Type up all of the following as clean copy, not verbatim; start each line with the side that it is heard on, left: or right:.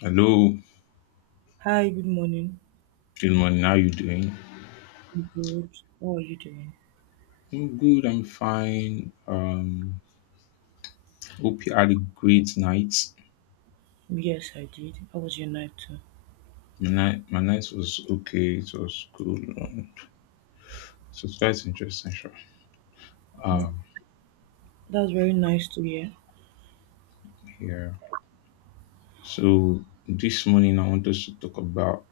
left: Hello,
right: Hi, good morning.
left: good morning. How you doing?
right: I'm good. How are you doing?
left: I'm good. I'm fine. Hope you had a great night.
right: Yes, I did. How was your night too?
left: My night was okay. It was cool. It was quite interesting. Sure.
right: Mm.
left: Um,
right: That's very nice to hear.
left: yeah. So this morning I want us to talk about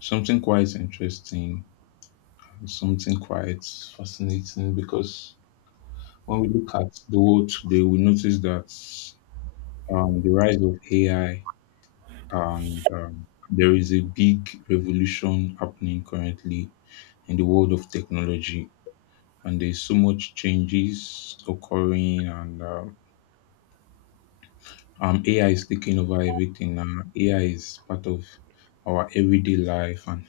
left: something quite interesting and something quite fascinating because when we look at the world today, we notice that the rise of AI. And there is a big revolution happening currently in the world of technology, and there's so much changes occurring. And ai is taking over everything now. Ai is part of our everyday life, and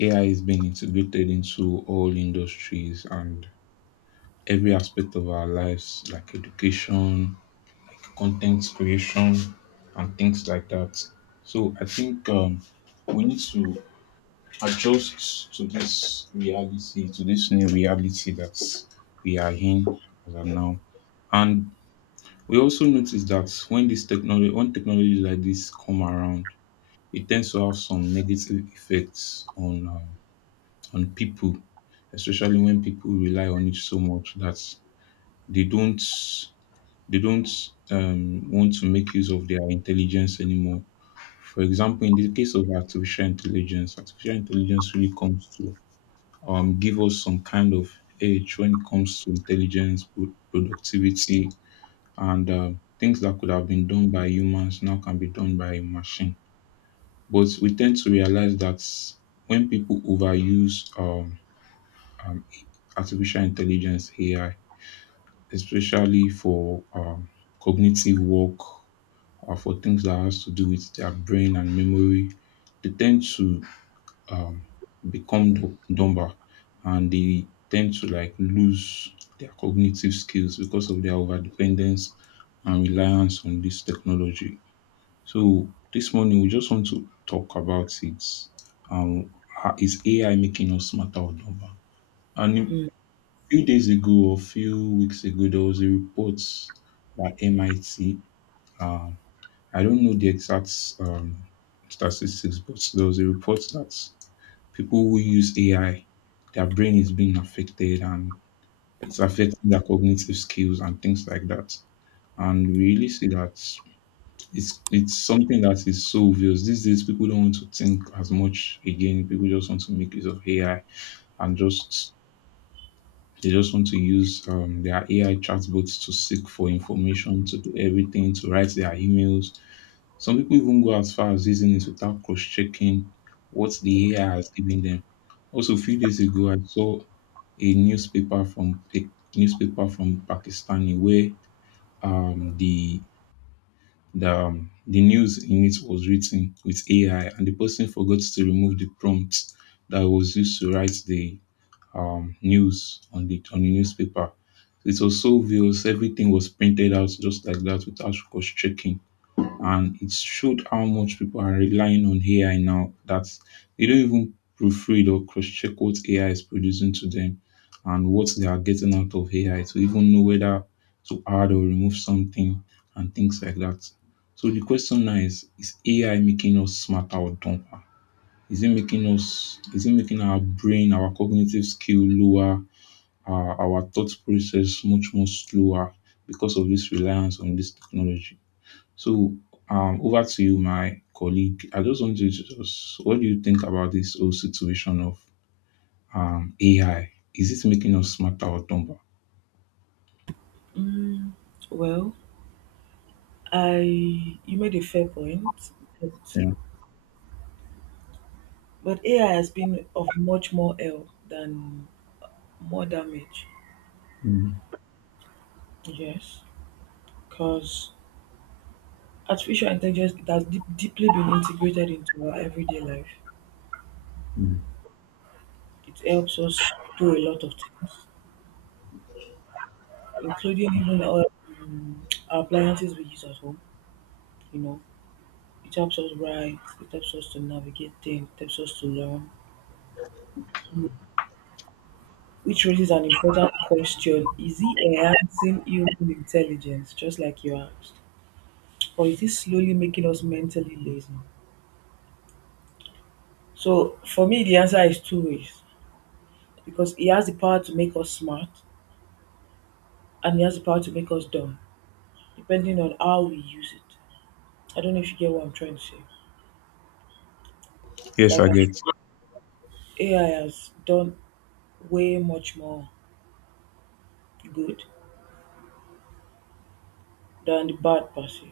left: ai is being integrated into all industries and every aspect of our lives, like education, content creation, and things like that. So I think we need to adjust to this reality, to this new reality that we are in as of now. And we also notice that when this technology, when technologies like this come around, it tends to have some negative effects on people, especially when people rely on it so much that they don't they don't want to make use of their intelligence anymore. For example, in the case of artificial intelligence really comes to give us some kind of edge when it comes to intelligence, productivity, and things that could have been done by humans now can be done by a machine. But we tend to realize that when people overuse um, artificial intelligence AI, especially for cognitive work, or for things that has to do with their brain and memory, they tend to become dumber, and they tend to like lose their cognitive skills because of their overdependence and reliance on this technology. So this morning we just want to talk about it. Um, is AI making us smarter or dumber? And a
right: Mm.
left: few days ago, or a few weeks ago, there was a report by MIT. Um, I don't know the exact um, statistics, but there was a report that people who use AI, their brain is being affected, and it's affecting their cognitive skills and things like that. And we really see that it's something that is so obvious. These days people don't want to think as much again. People just want to make use of AI, and just they just want to use their AI chatbots to seek for information, to do everything, to write their emails. Some people even go as far as using it without cross checking what the AI has given them. Also, a few days ago, I saw a newspaper from Pakistani where um, the the news in it was written with AI, and the person forgot to remove the prompt that was used to write the news on the newspaper. It was so obvious; everything was printed out just like that without cross checking, and it showed how much people are relying on AI now that they don't even proofread or cross check what AI is producing to them and what they are getting out of AI to even know whether to add or remove something and things like that. So the question now is AI making us smarter or dumber? Is it making our brain, our cognitive skill lower, our thought process much more slower because of this reliance on this technology? So, over to you, my colleague. I just want you to just, what do you think about this whole situation of AI? Is it making us smarter or dumber?
right: Well, I you made a fair point, but
left: Yeah.
right: but AI has been of much more help than more damage.
left: Mm,
right: Yes, because artificial intelligence it has deeply been integrated into our everyday life.
left: mm.
right: It helps us do a lot of things, including even our appliances we use at home. You know, It helps us write, it helps us to navigate things, it helps us to learn. Which raises an important question. Is it enhancing human intelligence, just like you asked? Or is it slowly making us mentally lazy? So for me the answer is two ways. Because it has the power to make us smart and it has the power to make us dumb, depending on how we use it. I don't know if you get what I'm trying to say.
left: Yes,
right: Like
left: I
right: I-
left: get.
right: AI has done way much more good than the bad per se.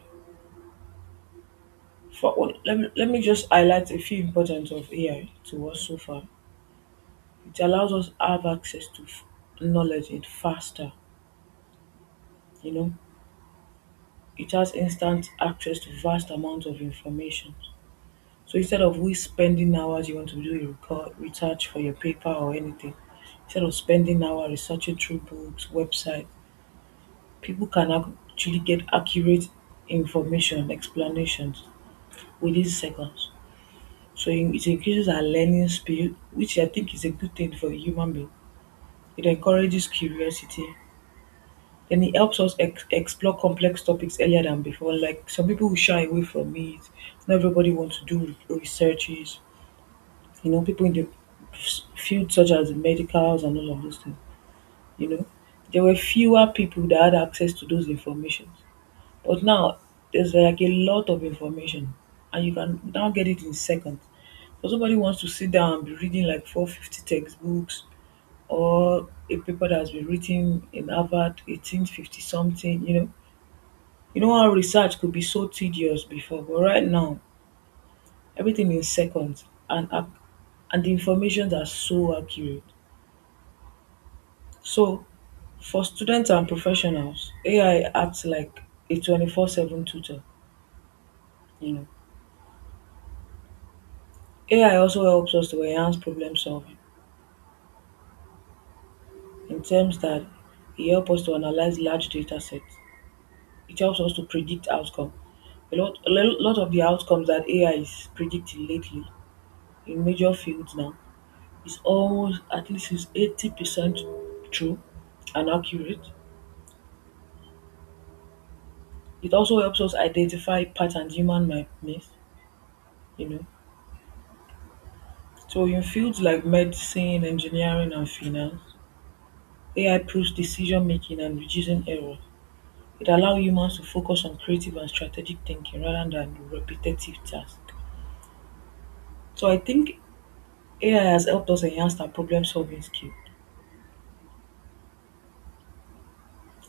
right: For, well, let me just highlight a few importance of AI to us so far. It allows us have access to knowledge it faster, you know. It has instant access to vast amounts of information. So instead of we spending hours you want to do research for your paper or anything, instead of spending hours researching through books, website, people can actually get accurate information, explanations within seconds. So it increases our learning speed, which I think is a good thing for the human being. It encourages curiosity and it helps us explore complex topics earlier than before. Like some people will shy away from it. Not everybody wants to do researches. People in the field such as medicals and all of those things. You know, there were fewer people that had access to those informations. But now there's like a lot of information and you can now get it in seconds. So somebody wants to sit down and be reading like 450 textbooks or a paper that has been written in Harvard 1850 something. You know how research could be so tedious before, but right now everything in seconds and and the information are so accurate. So for students and professionals, AI acts like a 24/7 tutor. You know, AI also helps us to enhance problem solving in terms that it helps us to analyze large data sets. It helps us to predict outcome. A lot of the outcomes that AI is predicting lately in major fields now is almost at least is 80% true and accurate. It also helps us identify patterns human might miss. You know, so in fields like medicine, engineering, and finance, AI proves decision making and reducing error. It allows humans to focus on creative and strategic thinking rather than repetitive tasks. So I think AI has helped us enhance our problem solving skill.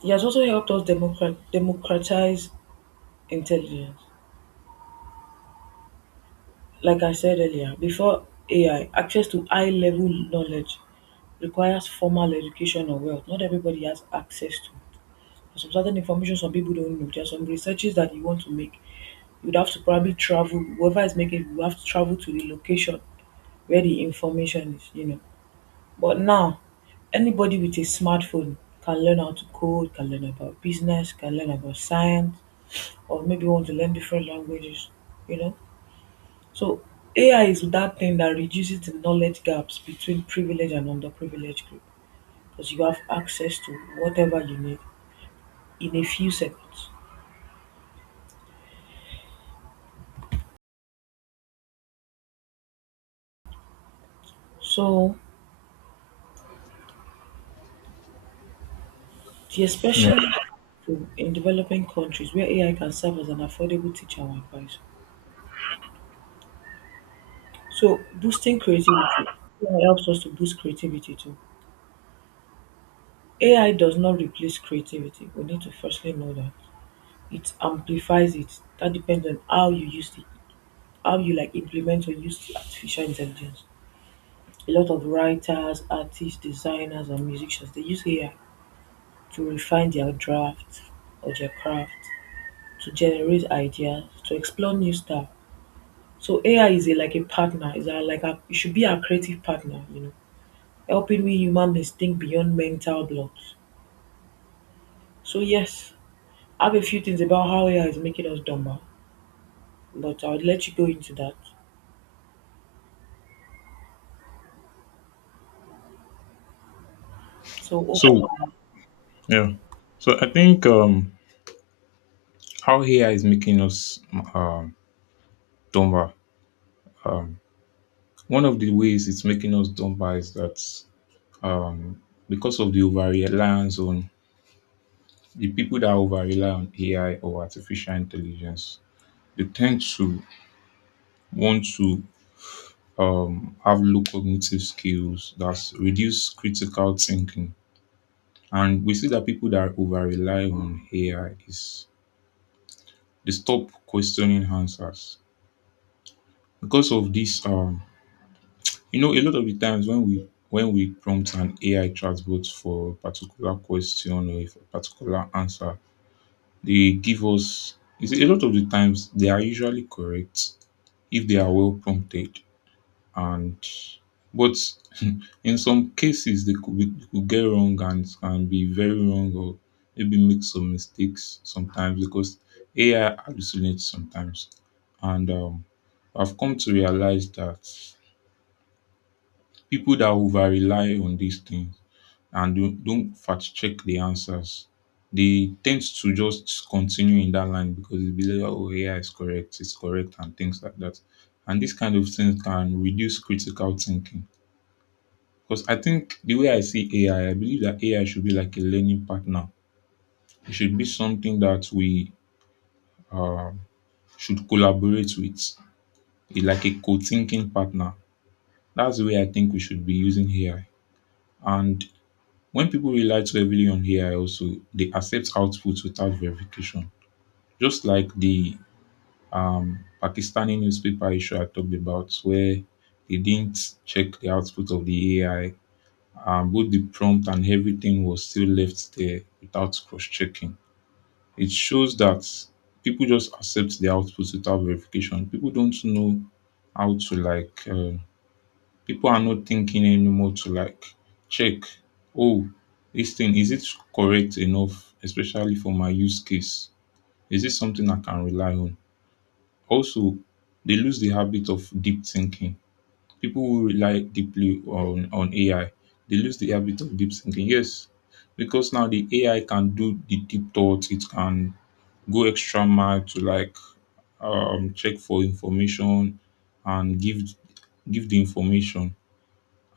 right: It has also helped us democratize intelligence. Like I said earlier, before AI, access to high level knowledge requires formal education or wealth. Not everybody has access to. Some certain information some people don't know. There are some researches that you want to make. You'd have to probably travel. Whoever is making it, you have to travel to the location where the information is. You know, but now, anybody with a smartphone can learn how to code, can learn about business, can learn about science, or maybe want to learn different languages, you know? So AI is that thing that reduces the knowledge gaps between privileged and underprivileged group because you have access to whatever you need in a few seconds. So the
left: Yeah.
right: expression in developing countries where AI can serve as an affordable teacher or advisor. So boosting creativity. AI helps us to boost creativity too. AI does not replace creativity. We need to firstly know that it amplifies it. That depends on how you use it, how you like implement or use the artificial intelligence. A lot of writers, artists, designers, and musicians they use AI to refine their draft or their craft, to generate ideas, to explore new stuff. So AI is like a partner. Is a, like a, it should be our creative partner. Helping we human beings think beyond mental blocks. So yes, I have a few things about how AI is making us dumber. But I'll let you go into that. So over to
left: So,
right: you.
left: yeah. So I think how AI is making us um, dumber. One of the ways it's making us dumber is that um, because of the over reliance on the people that over rely on AI or artificial intelligence, they tend to want to have low cognitive skills, that's reduce critical thinking. And we see that people that over rely on AI is they stop questioning answers because of this. You know, a lot of the times when we prompt an AI chatbot for a particular question or if a particular answer, they give us. You see, a lot of the times they are usually correct if they are well prompted, and but in some cases they could get wrong and can be very wrong or maybe make some mistakes sometimes because AI hallucinates sometimes. And I've come to realize that people that over rely on these things and don't fact check the answers, they tend to just continue in that line because they believe, oh, AI is correct, it's correct, and things like that. And these kind of things can reduce critical thinking because I think the way I see AI, I believe that AI should be like a learning partner. It should be something that we uh, should collaborate with, like a co-thinking partner. That's the way I think we should be using AI. And when people rely too heavily on AI, also they accept outputs without verification. Just like the Pakistani newspaper issue I talked about, where they didn't check the output of the AI. Both the prompt and everything was still left there without cross-checking. It shows that people just accept the output without verification. People don't know how to like. People are not thinking anymore to like check. Oh, this thing is it correct enough, especially for my use case? Is this something I can rely on? Also, they lose the habit of deep thinking. People who rely deeply on AI, they lose the habit of deep thinking. Yes, because now the AI can do the deep thoughts, it can go extra mile to like check for information and give the information.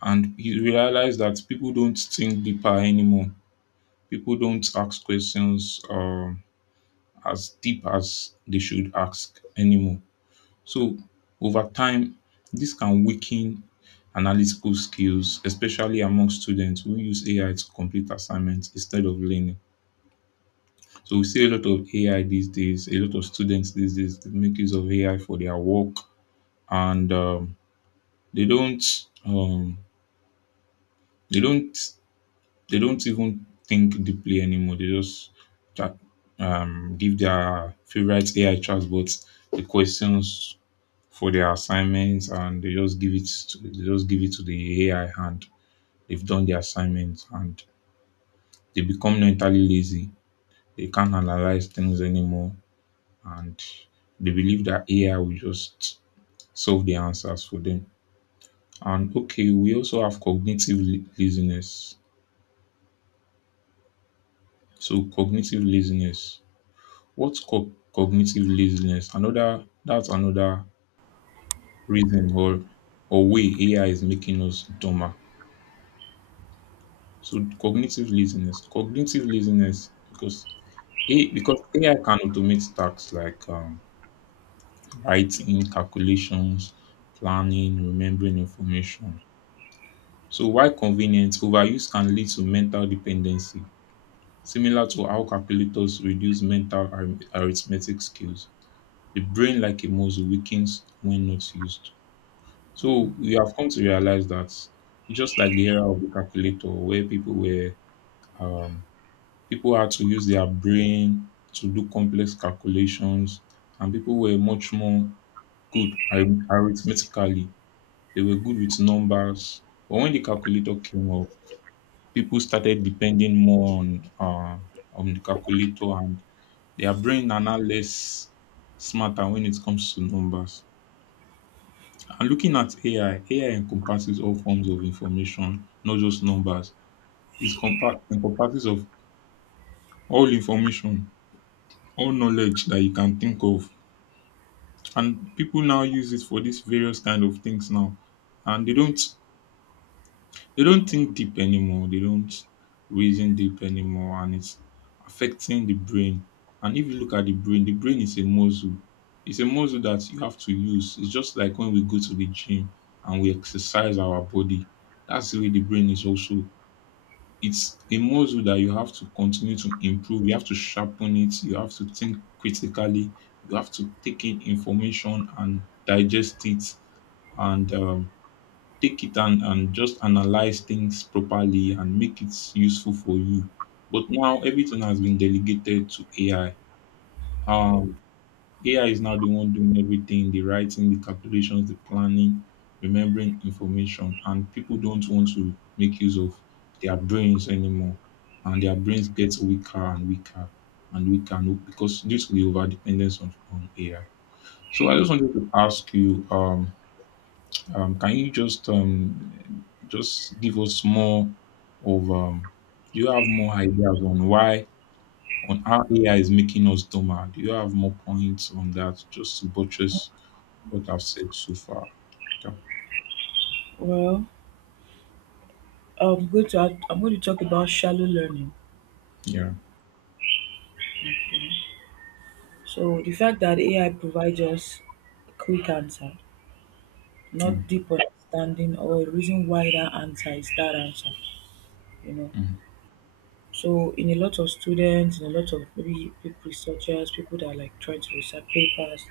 left: And you realize that people don't think deeper anymore. People don't ask questions as deep as they should ask anymore. So over time, this can weaken analytical skills, especially among students who use AI to complete assignments instead of learning. So we see a lot of AI these days, a lot of students these days they make use of AI for their work, and they don't um, they don't they don't even think deeply anymore. They just chat, give their favorite AI chatbots the questions for their assignments, and they just give it to the AI, and they've done their assignments, and they become mentally lazy. They can't analyze things anymore, and they believe that AI will just solve the answers for them. And okay, we also have cognitive laziness. So cognitive laziness. What's cognitive laziness? Another, that's another reason or way AI is making us dumber. So cognitive laziness because A because AI can automate tasks like writing, calculations, planning, remembering information. So while convenience, overuse can lead to mental dependency, similar to how calculators reduce mental arithmetic skills. The brain, like a muscle, weakens when not used. So
right: Mm.
left: we have come to realize that it's just like the era of the calculator, where people were um, people had to use their brain to do complex calculations, and people were much more good arithmetically. They were good with numbers. But when the calculator came up, people started depending more on the calculator, and their brain are now less smarter when it comes to numbers. And looking at AI, AI encompasses all forms of information, not just numbers. It encompasses of all information, all knowledge that you can think of, and people now use it for these various kind of things now, and they don't think deep anymore, they don't reason deep anymore, and it's affecting the brain. And if you look at the brain, the brain is a muscle. It's a muscle that you have to use. It's just like when we go to the gym and we exercise our body, that's the way the brain is also. It's a muscle that you have to continue to improve. You have to sharpen it. You have to think critically. You have to take in information and digest it, and take it and, just analyze things properly and make it useful for you. But now everything has been delegated to AI. Um, AI is now the one doing everything, the writing, the calculations, the planning, remembering information, and people don't want to make use of their brains anymore. And their brains get weaker and weaker and weaker and because due to the over dependence on AI. So I just wanted to ask you, can you just give us more of do you have more ideas on why on how AI is making us dumber? Do you have more points on that just to buttress what I've said so far. Yeah.
right: Well, I'm going to talk about shallow learning.
left: Yeah.
right: So the fact that AI provides us a quick answer,
left: Mm,
right: not deep understanding or a reason why that answer is that answer, you know.
left: mm.
right: So in a lot of students, in a lot of maybe people researchers, people that are like trying to research papers,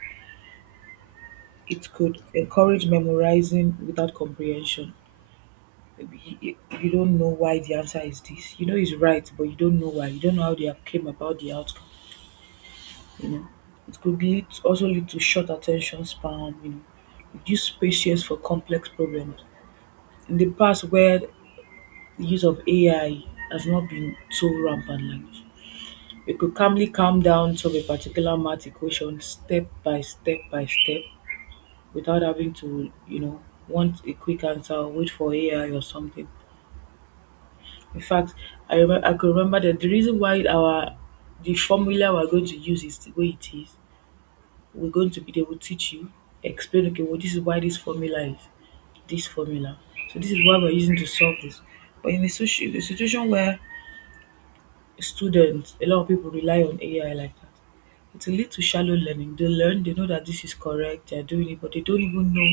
right: it could encourage memorizing without comprehension. You don't know why the answer is this. You know it's right, but you don't know why. You don't know how they have came about the outcome. You know, it could lead also lead to short attention span. Reduce patience for complex problems. In the past, where the use of AI has not been so rampant, like we could calmly calm down to a particular math equation step by step by step without having to, want a quick answer or wait for AI or something. In fact, I remember I could remember that the reason why our the formula we're going to use is the way it is. We're going to be they will teach you, explain okay, well this is why this formula is this formula. So this is why we're using to solve this. But in a a situation where students, a lot of people rely on AI like that, it will lead to shallow learning. They learn, they know that this is correct, they're doing it, but they don't even know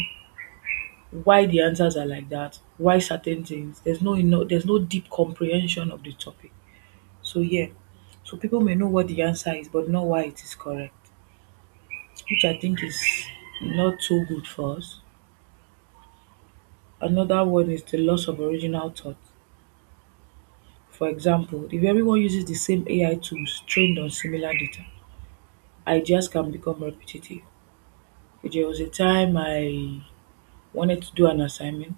right: why the answers are like that, why certain things. There's no deep comprehension of the topic. So yeah, so people may know what the answer is, but not why it is correct, which I think is not too good for us. Another one is the loss of original thought. For example, if everyone uses the same AI tools trained on similar data, ideas can become repetitive. There was a time I wanted to do an assignment,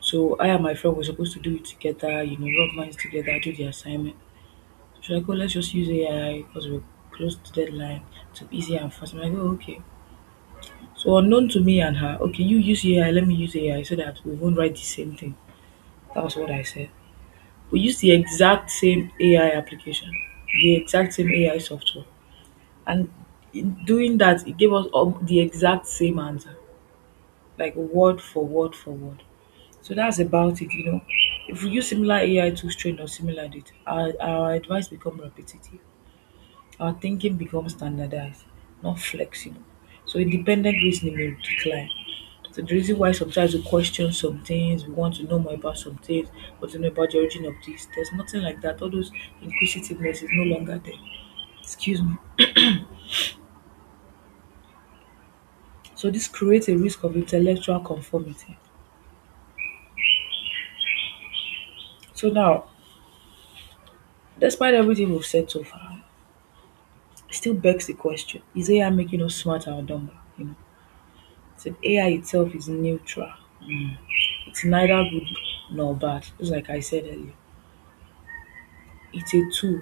right: so I and my friend were supposed to do it together, you know, rub minds together, do the assignment. So I go, let's just use AI because we're close to deadline to be easy and fast. I'm like, oh, okay. So unknown to me and her, okay, you use AI, let me use AI so that we won't write the same thing. That was what I said. We used the exact same AI application, the exact same AI software. And in doing that, it gave us all the exact same answer, like word for word for word. So that's about it. If we use similar AI tools trained on similar data, our advice become repetitive. Our thinking becomes standardized, not flexible. So independent reasoning may decline. So the reason why sometimes we question some things, we want to know more about some things, but to know about the origin of this, there's nothing like that. All those inquisitiveness is no longer there. Excuse me. So this creates a risk of intellectual conformity. So now, despite everything we've said so far, it still begs the question: Is AI making us smarter or dumber? So AI itself is neutral. Hmm. It's neither good nor bad, just like I said earlier. It's a tool.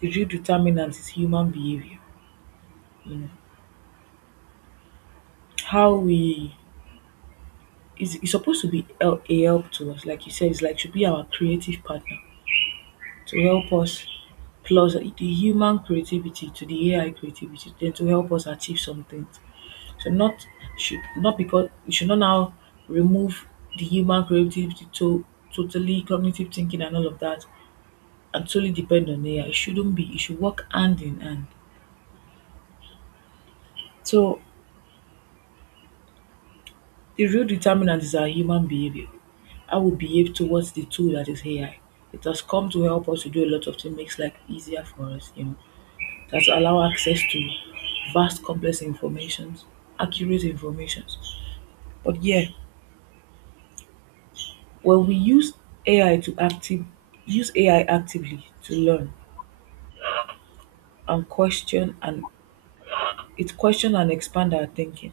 right: The real determinant is human behavior. You know, how we it's supposed to be a help to us, like you said, it's like should be our creative partner to help us plus the human creativity to the AI creativity, then to help us achieve some things. So not should not because we should not now remove the human creativity to totally cognitive thinking and all of that actually depend on AI. It shouldn't be. It should work hand in hand. So the real determinant is our human behavior. How we behave towards the tool that is AI. It has come to help us to do a lot of things, makes life easier for us, that allow access to vast complex informations, accurate informations. But yeah, when we use AI to active use AI actively to learn and question and it question and expand our thinking,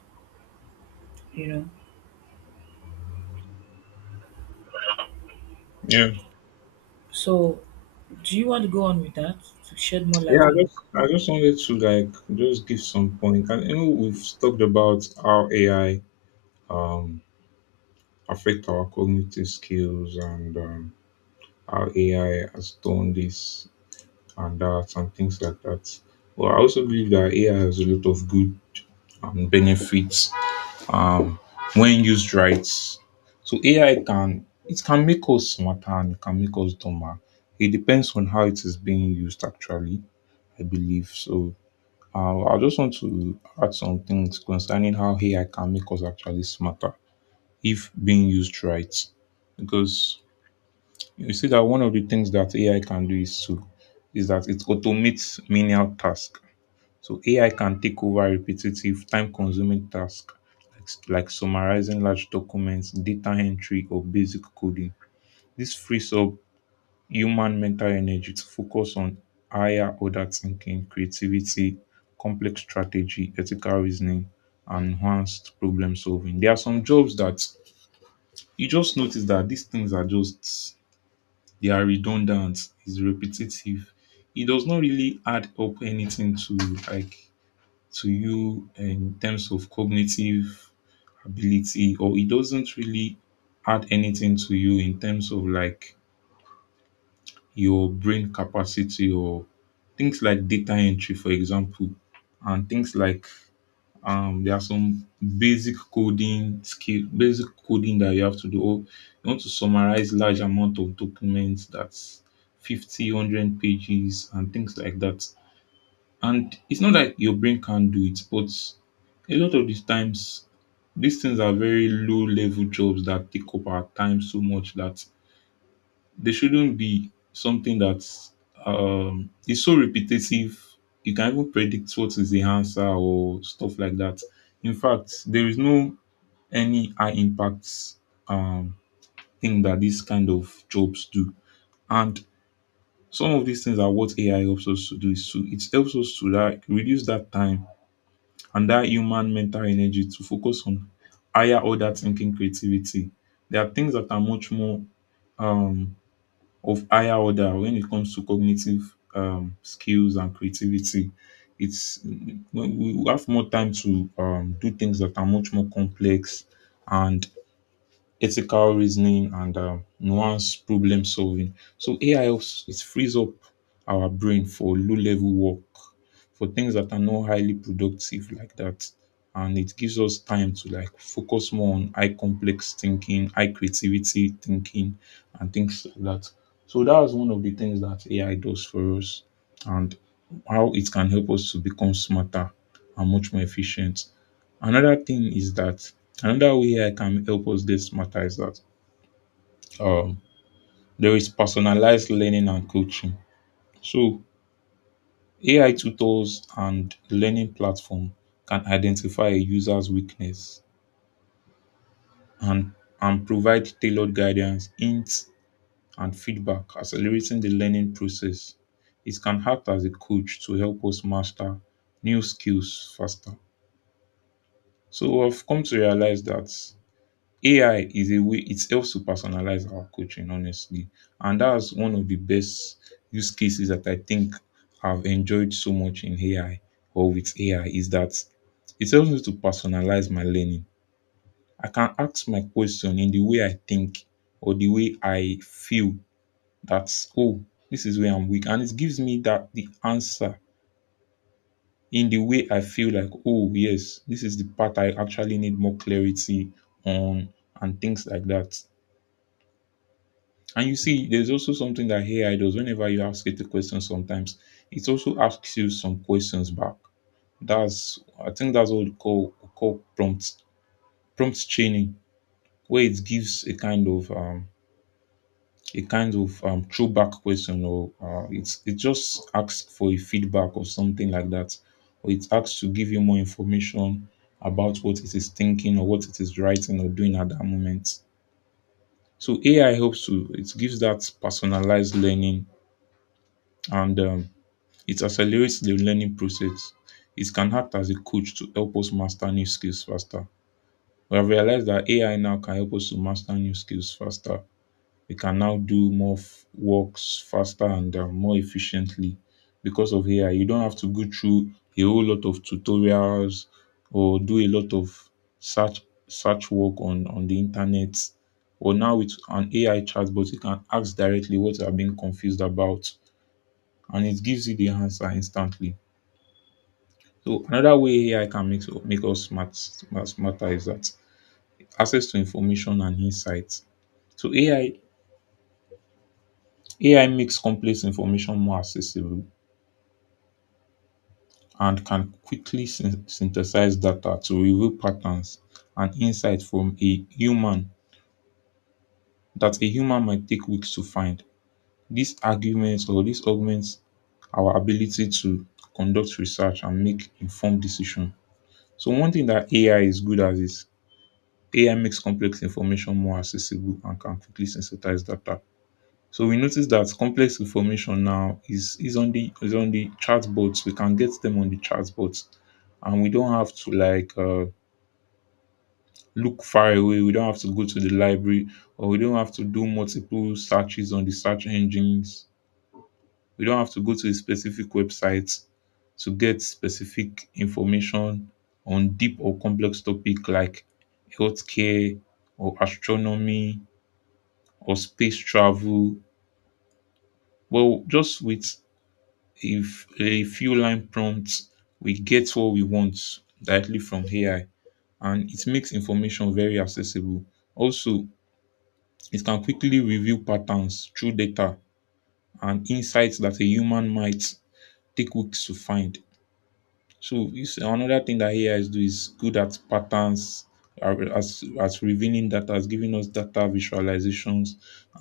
right: you know,
left: Yeah,
right: so, do you want to go on with that to shed more
left: yeah.
right: light
left: I
right: on
left: just, I just wanted to like just give some point. And you know, we've talked about how AI um affect our cognitive skills and how AI has done this and that and things like that. Well, I also believe that AI has a lot of good benefits um, when used right. So AI can make us smarter and it can make us dumber. It depends on how it is being used actually, I believe. So I just want to add some things concerning how AI can make us actually smarter if being used right. Because you see that one of the things that AI can do is that it automates menial tasks. So AI can take over repetitive, time-consuming tasks like like summarizing large documents, data entry, or basic coding. This frees up human mental energy to focus on higher order thinking, creativity, complex strategy, ethical reasoning, and enhanced problem solving. There are some jobs that you just notice that these things are just they are redundant, it's repetitive. It does not really add up anything to like to you in terms of cognitive ability, or it doesn't really add anything to you in terms of like your brain capacity or things like data entry, for example, and things like there are some basic coding that you have to do, or you want to summarize large amount of documents that's 50 100 pages and things like that. And it's not that your brain can't do it, but a lot of these times, these things are very low level jobs that take up our time so much that they shouldn't be something that is so repetitive. You can even predict what is the answer or stuff like that. In fact, there is no any high impact um, thing that these kind of jobs do. And some of these things are what AI helps us to do. Is to it helps us to like reduce that time and that human mental energy to focus on higher order thinking, creativity. There are things that are much more um, of higher order when it comes to cognitive skills and creativity. It's we have more time to do things that are much more complex and ethical reasoning and nuanced problem solving. So AI helps it frees up our brain for low level work, for things that are not highly productive like that. And it gives us time to like focus more on high complex thinking, high creativity thinking, and things like that. So that was one of the things that AI does for us and how it can help us to become smarter and much more efficient. Another thing is that another way I can help us this matter is that um, there is personalized learning and coaching. So AI tutors and learning platform can identify a user's weakness and and provide tailored guidance, hints, and feedback, accelerating the learning process. It can act as a coach to help us master new skills faster. So I've come to realize that AI is a way it helps to personalize our coaching, honestly. And that's one of the best use cases that I think I've enjoyed so much in AI or with AI is that it helps me to personalize my learning. I can ask my question in the way I think or the way I feel that, oh, this is where I'm weak. And it gives me that the answer in the way I feel like, oh, yes, this is the part I actually need more clarity on and things like that. And you see, there's also something that AI does whenever you ask it a question sometimes, it also asks you some questions back. That's I think that's what we call prompt training, where it gives a kind of throwback question, or it's it just asks for a feedback or something like that. Or it asks to give you more information about what it is thinking or what it is writing or doing at that moment. So AI helps to it gives that personalized learning and it accelerates the learning process. It can act as a coach to help us master new skills faster. We have realized that AI now can help us to master new skills faster. We can now do more works faster and more efficiently because of AI. You don't have to go through a whole lot of tutorials or do a lot of search work on the internet. Or now with an AI chatbot, you can ask directly what you are being confused about, and it gives you the answer instantly. So another way AI can make us smarter is that access to information and insights. So AI makes complex information more accessible and can quickly synthesize data to reveal patterns and insights from a human that a human might take weeks to find. These arguments or this augments our ability to conduct research and make informed decisions. So one thing that AI is good at is AI makes complex information more accessible and can quickly sensitize data. So we notice that complex information now is on the is on the chatbots. We can get them on the chatbots, and we don't have to like look far away. We don't have to go to the library, or we don't have to do multiple searches on the search engines. We don't have to go to a specific website to get specific information on deep or complex topic like healthcare or astronomy or space travel. Well, just with if a few line prompts, we get what we want directly from AI, and it makes information very accessible. Also, it can quickly reveal patterns through data and insights that a human might take weeks to find. So it's another thing that AI is do is good at patterns, as revealing data, as giving us data visualizations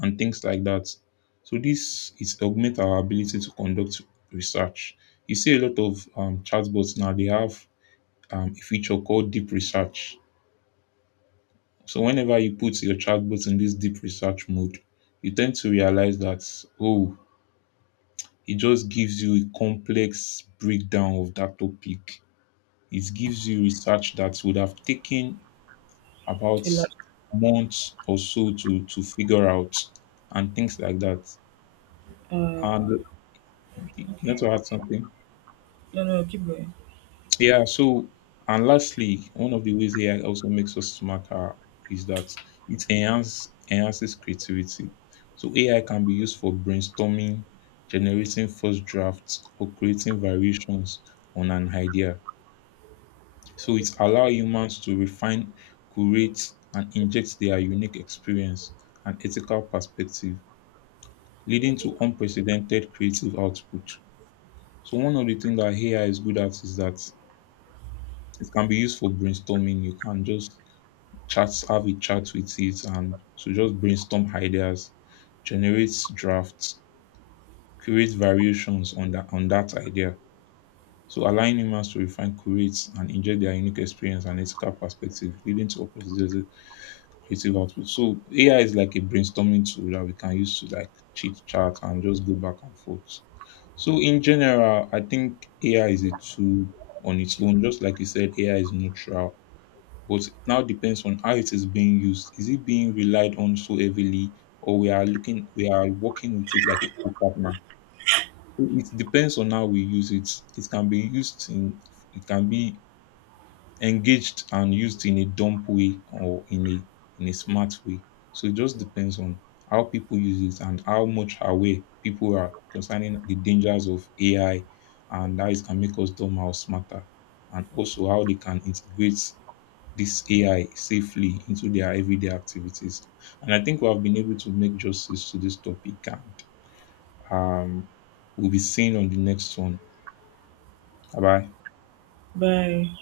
left: and things like that. So this is augment our ability to conduct research. You see a lot of chatbots now. They have a feature called deep research. So whenever you put your chatbot in this deep research mode, you tend to realize that oh, it just gives you a complex breakdown of that topic. It gives you research that would have taken about
right: a lot?
left: months or so to figure out and things like that.
right: Um,
left: And you want to
right: okay.
left: add something?
right: No, no, keep going.
left: Yeah, so and lastly, one of the ways AI also makes us smarter is that it enhances creativity. So AI can be used for brainstorming, generating first drafts, or creating variations on an idea. So it allows humans to refine, curate, and inject their unique experience and ethical perspective, leading to unprecedented creative output. So one of the things that AI is good at is that it can be used for brainstorming. You can just chat, have a chat with it, and to just brainstorm ideas, generate drafts, create variations on that idea. So allowing humans to refine, curate, and inject their unique experience and ethical perspective, leading to unprecedented creative output. So AI is like a brainstorming tool that we can use to like chit chat and just go back and forth. So in general, I think AI is a tool on its own. Just like you said, AI is neutral, but now depends on how it is being used. Is it being relied on so heavily, or we are looking, we are working with it like a co-partner? So it depends on how we use it. It can be used in, it can be engaged and used in a dumb way or in a smart way. So it just depends on how people use it and how much aware people are concerning the dangers of AI and how it can make us dumb or smarter, and also how they can integrate this AI safely into their everyday activities. And I think we have been able to make justice to this topic, and um, we'll be seeing on the next one. Bye bye.
right: Bye.